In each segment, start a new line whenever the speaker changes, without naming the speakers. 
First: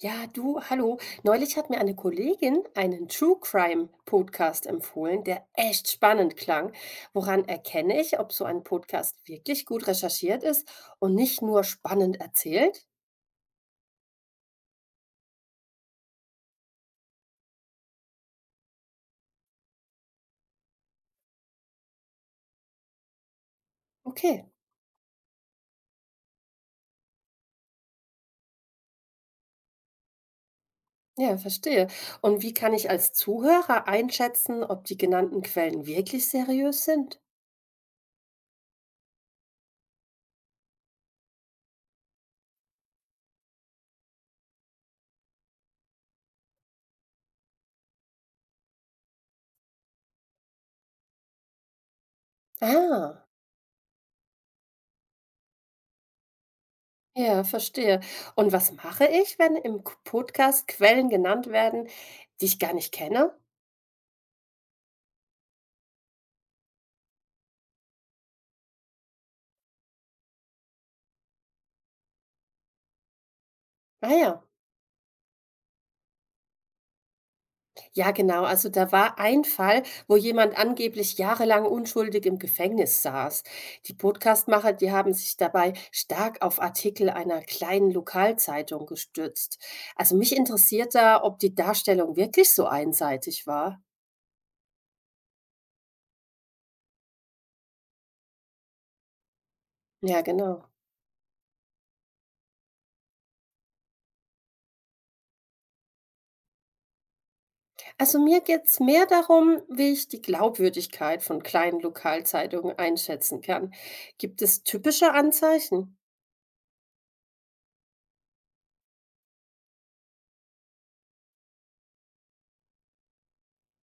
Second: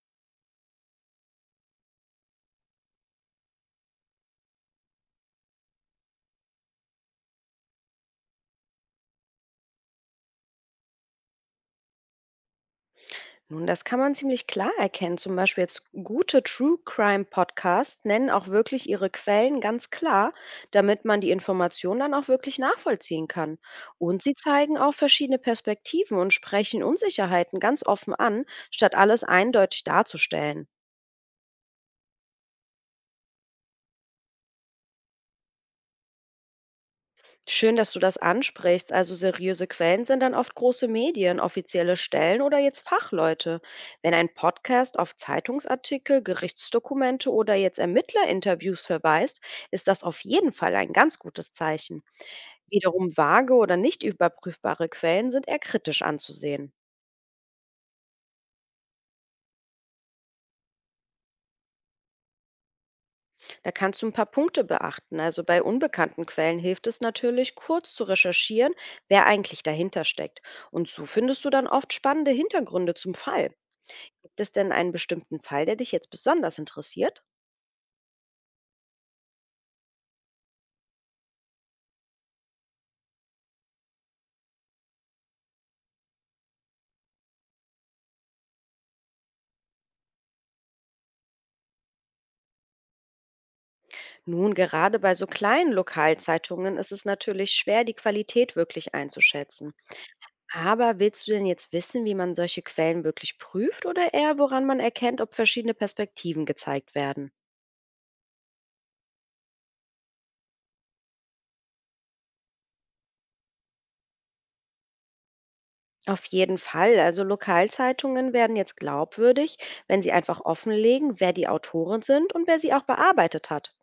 Ja, du, hallo. Neulich hat mir eine Kollegin einen True Crime Podcast empfohlen, der echt spannend klang. Woran erkenne ich, ob so ein Podcast wirklich gut recherchiert ist und nicht nur spannend erzählt?
Nun, das kann man ziemlich klar erkennen. Zum Beispiel jetzt gute True Crime Podcasts nennen auch wirklich ihre Quellen ganz klar, damit man die Informationen dann auch wirklich nachvollziehen kann. Und sie
Okay,
zeigen auch verschiedene Perspektiven und sprechen Unsicherheiten ganz offen an, statt alles eindeutig darzustellen.
ja, verstehe. Und wie kann ich als Zuhörer einschätzen, ob die genannten Quellen wirklich seriös sind?
Schön, dass du das ansprichst. Also seriöse Quellen sind dann oft große Medien, offizielle Stellen oder jetzt Fachleute. Wenn ein Podcast auf Zeitungsartikel, Gerichtsdokumente oder jetzt Ermittlerinterviews verweist, ist das auf jeden Fall ein ganz gutes Zeichen. Wiederum
Ah,
vage oder nicht überprüfbare Quellen sind eher kritisch anzusehen.
ja, verstehe. Und was mache ich, wenn im Podcast Quellen genannt werden, die ich gar nicht kenne?
Da kannst du ein paar Punkte beachten. Also bei unbekannten Quellen hilft es natürlich, kurz zu recherchieren, wer eigentlich dahinter steckt. Und so findest du dann oft spannende Hintergründe zum Fall. Gibt
Naja.
es denn einen bestimmten Fall, der dich jetzt besonders interessiert?
Ja, genau. Also da war ein Fall, wo jemand angeblich jahrelang unschuldig im Gefängnis saß. Die Podcastmacher, die haben sich dabei stark auf Artikel einer kleinen Lokalzeitung gestützt. Also mich interessiert da, ob die Darstellung wirklich so einseitig war.
Nun, gerade bei so kleinen Lokalzeitungen ist es natürlich schwer, die Qualität wirklich einzuschätzen.
Ja, genau.
Aber willst du denn jetzt wissen, wie man solche Quellen wirklich prüft oder eher woran man erkennt, ob verschiedene Perspektiven gezeigt werden?
Also mir geht's mehr darum, wie ich die Glaubwürdigkeit von kleinen Lokalzeitungen einschätzen kann. Gibt es typische Anzeichen?
Auf jeden Fall. Also Lokalzeitungen werden jetzt glaubwürdig, wenn sie einfach offenlegen, wer die Autoren sind und wer sie auch bearbeitet hat.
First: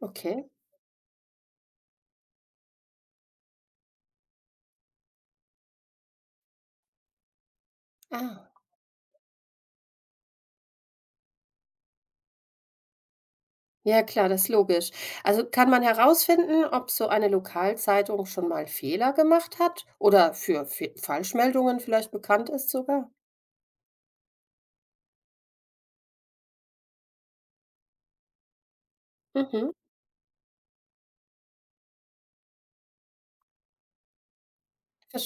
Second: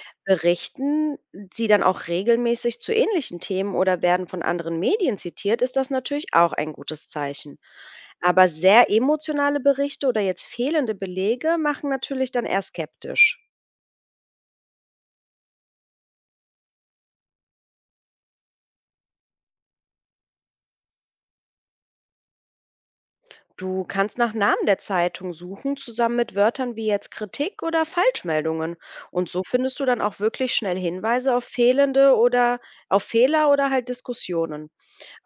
Okay.
Berichten sie dann auch regelmäßig zu ähnlichen Themen oder werden von anderen Medien zitiert, ist das natürlich auch ein gutes Zeichen. Aber
Ah.
sehr emotionale Berichte oder jetzt fehlende Belege machen natürlich dann eher skeptisch.
Ja klar, das ist logisch. Also kann man herausfinden, ob so eine Lokalzeitung schon mal Fehler gemacht hat oder für Fe Falschmeldungen vielleicht bekannt ist sogar?
Du kannst nach Namen der Zeitung suchen, zusammen mit Wörtern wie jetzt Kritik oder Falschmeldungen. Und so
Mhm,
findest du dann auch wirklich schnell Hinweise auf fehlende oder auf Fehler oder halt Diskussionen.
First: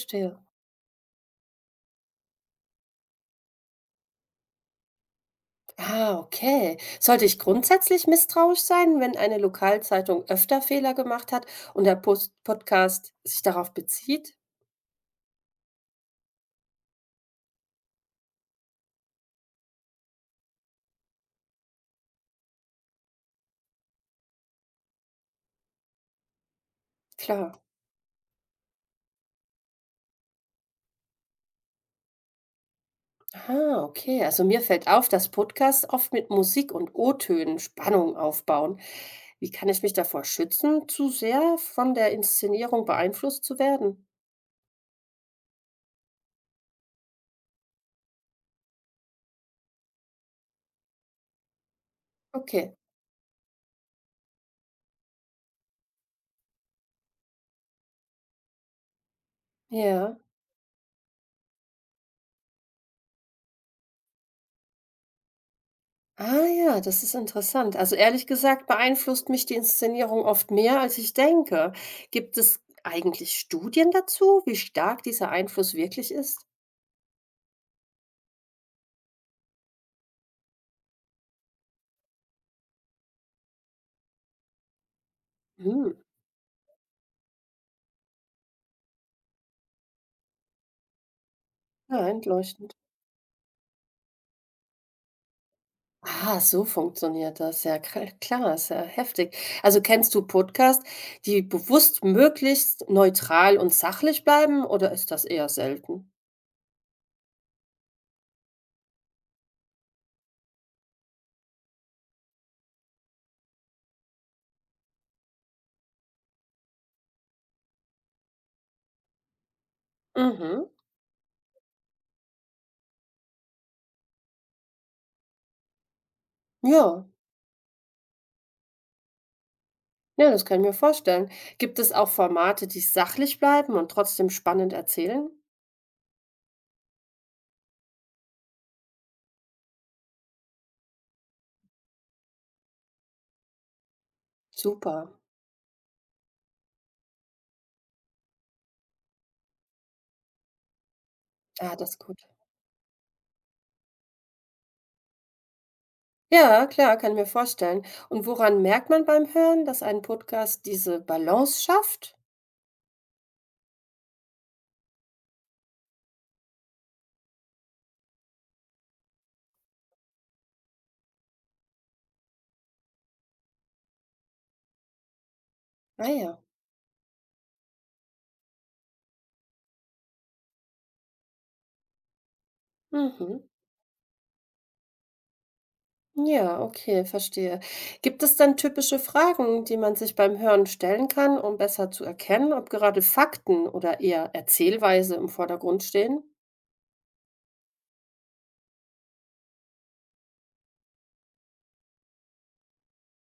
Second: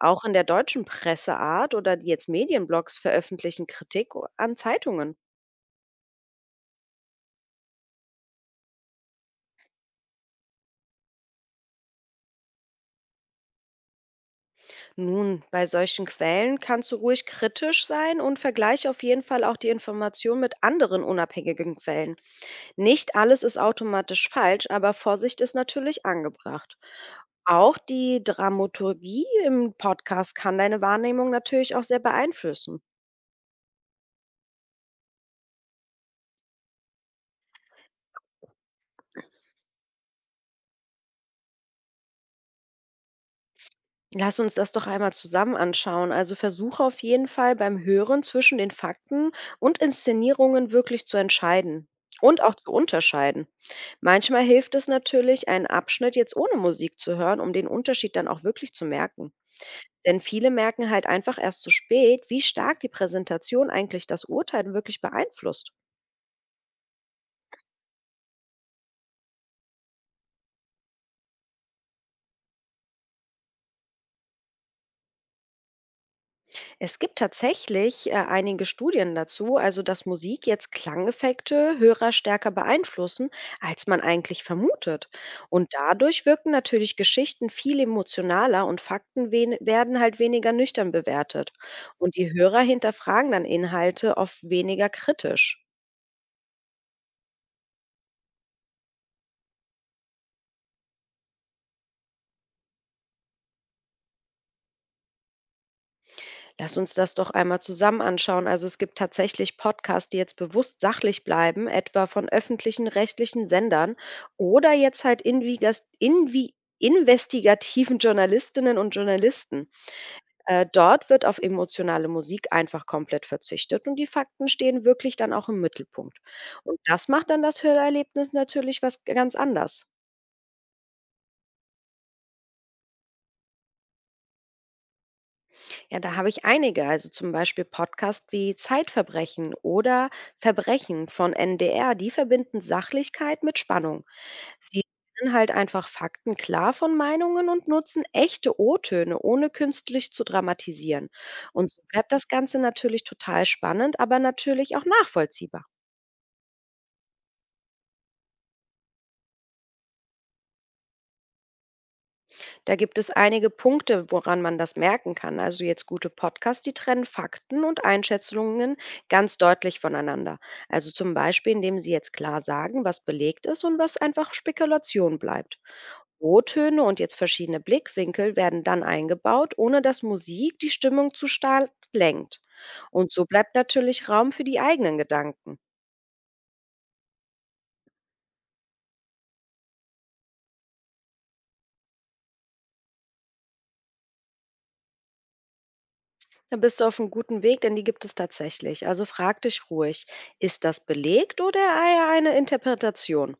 Auch in der deutschen Presseart oder die jetzt Medienblogs veröffentlichen an Zeitungen.
Ah, okay. Sollte ich grundsätzlich misstrauisch sein, wenn eine Lokalzeitung öfter Fehler gemacht hat und der Post Podcast sich darauf bezieht?
Nun, bei solchen Quellen kannst du ruhig kritisch sein und vergleich auf jeden Fall auch die Information mit anderen unabhängigen Quellen. Nicht alles ist automatisch falsch, aber Vorsicht ist natürlich angebracht.
Klar.
Auch die Dramaturgie im Podcast kann deine Wahrnehmung natürlich auch sehr beeinflussen.
Ah, okay. Also mir fällt auf, dass Podcasts oft mit Musik und O-Tönen Spannung aufbauen. Wie kann ich mich davor schützen, zu sehr von der Inszenierung beeinflusst zu werden?
Lass uns das doch einmal zusammen anschauen. Also versuche auf jeden Fall beim Hören zwischen den Fakten und Inszenierungen wirklich zu entscheiden und auch zu
Okay.
unterscheiden. Manchmal hilft es natürlich, einen Abschnitt jetzt ohne Musik zu hören, um den Unterschied dann auch wirklich zu merken. Denn
Ja.
viele merken halt einfach erst zu spät, wie stark die Präsentation eigentlich das Urteil wirklich beeinflusst.
Ah ja, das ist interessant. Also ehrlich gesagt beeinflusst mich die Inszenierung oft mehr, als ich denke. Gibt es eigentlich Studien dazu, wie stark dieser Einfluss wirklich ist?
Es gibt tatsächlich einige Studien dazu, also dass Musik jetzt Klangeffekte Hörer stärker beeinflussen, als man eigentlich vermutet. Und
Hm,
dadurch wirken natürlich Geschichten viel emotionaler und Fakten werden halt weniger nüchtern bewertet.
ja,
Und die Hörer
einleuchtend.
hinterfragen dann Inhalte oft weniger kritisch.
Ah, so funktioniert das. Ja, kra klar, ist ja heftig. Also, kennst du Podcasts, die bewusst möglichst neutral und sachlich bleiben oder ist das eher selten?
Lass uns das doch einmal zusammen anschauen. Also es gibt tatsächlich Podcasts, die jetzt bewusst sachlich bleiben, etwa von öffentlichen rechtlichen Sendern oder jetzt halt invigas- invi investigativen Journalistinnen und Journalisten.
Mhm.
Dort wird auf emotionale Musik einfach komplett verzichtet und die Fakten stehen wirklich dann auch im Mittelpunkt. Und
Ja.
das macht dann das Hörerlebnis natürlich was ganz anders.
Ja, das kann ich mir vorstellen. Gibt es auch Formate, die sachlich bleiben und trotzdem spannend erzählen?
Ja, da habe ich einige, also zum Beispiel Podcasts wie Zeitverbrechen oder Verbrechen von NDR, die verbinden Sachlichkeit mit Spannung. Sie
Super.
trennen halt einfach Fakten klar von Meinungen und nutzen echte O-Töne, ohne künstlich zu dramatisieren. Und
Ah,
so
das ist
bleibt
gut.
das Ganze natürlich total spannend, aber natürlich auch nachvollziehbar.
Ja, klar, kann ich mir vorstellen. Und woran merkt man beim Hören, dass ein Podcast diese Balance schafft?
Da gibt es einige Punkte, woran man das merken kann. Also jetzt gute Podcasts, die trennen Fakten und Einschätzungen ganz deutlich voneinander. Also zum Beispiel, indem sie jetzt klar sagen, was belegt ist und was einfach Spekulation bleibt.
Ah ja.
Rohtöne und jetzt verschiedene Blickwinkel werden dann eingebaut, ohne dass Musik die Stimmung zu stark lenkt. Und so
Mhm.
bleibt natürlich Raum für die eigenen Gedanken.
Ja, okay, verstehe. Gibt es denn typische Fragen, die man sich beim Hören stellen kann, um besser zu erkennen, ob gerade Fakten oder eher Erzählweise im Vordergrund stehen?
Da bist du auf einem guten Weg, denn die gibt es tatsächlich. Also frag dich ruhig, ist das belegt oder eher eine Interpretation?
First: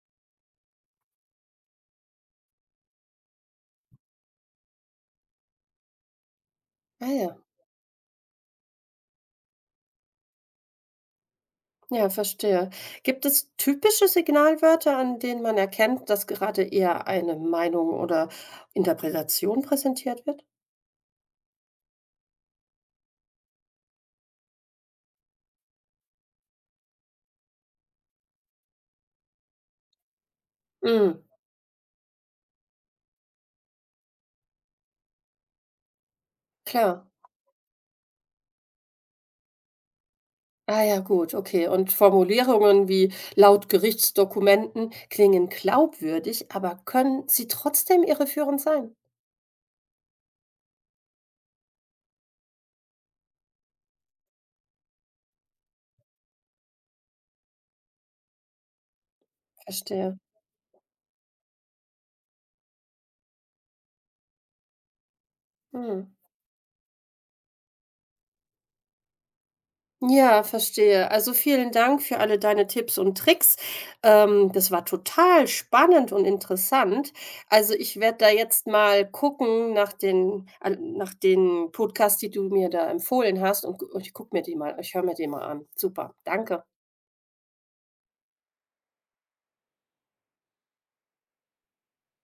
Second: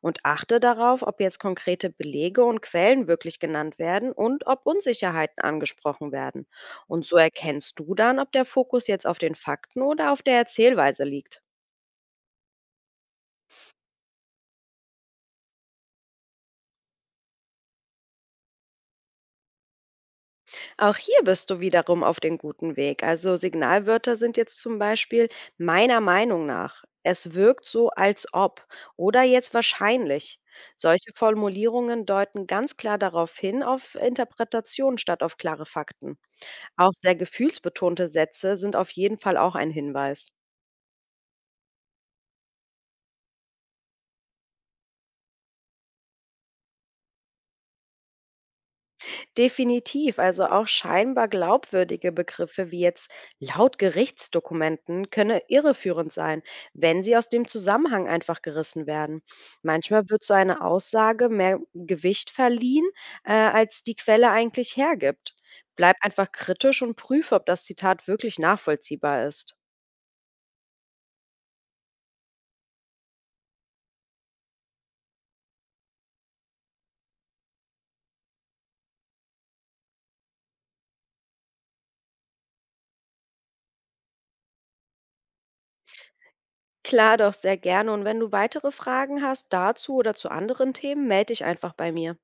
Und achte darauf, ob jetzt konkrete Belege und Quellen wirklich genannt werden und ob Unsicherheiten angesprochen werden. Und
Ah
so
ja,
erkennst du dann, ob der Fokus jetzt auf den Fakten oder auf der Erzählweise liegt.
ja, verstehe. Gibt es typische Signalwörter, an denen man erkennt, dass gerade eher eine Meinung oder Interpretation präsentiert wird?
Auch hier bist du wiederum auf dem guten Weg. Also Signalwörter sind jetzt zum Beispiel meiner Meinung nach. Es wirkt so, als ob oder jetzt wahrscheinlich. Solche
Mm,
Formulierungen deuten ganz klar darauf hin, auf Interpretation statt auf klare Fakten. Auch
klar.
sehr gefühlsbetonte Sätze sind auf jeden Fall auch ein Hinweis.
Ah ja, gut, okay. Und Formulierungen wie laut Gerichtsdokumenten klingen glaubwürdig, aber können sie trotzdem irreführend sein?
Definitiv, also auch scheinbar glaubwürdige Begriffe wie jetzt laut Gerichtsdokumenten könne irreführend sein, wenn sie aus dem Zusammenhang einfach gerissen werden. Manchmal
Verstehe.
wird so eine Aussage mehr Gewicht verliehen, als die Quelle eigentlich hergibt. Bleib
Mhm.
einfach kritisch und prüfe, ob das Zitat wirklich nachvollziehbar ist.
Ja, verstehe. Also, vielen Dank für alle deine Tipps und Tricks. Das war total spannend und interessant. Also, ich werde da jetzt mal gucken nach den al nach den Podcasts, die du mir da empfohlen hast und gu und ich gucke mir die mal ich höre mir die mal an. Super, danke.
Klar doch, sehr gerne. Und wenn du weitere Fragen hast dazu oder zu anderen Themen, melde dich einfach bei mir.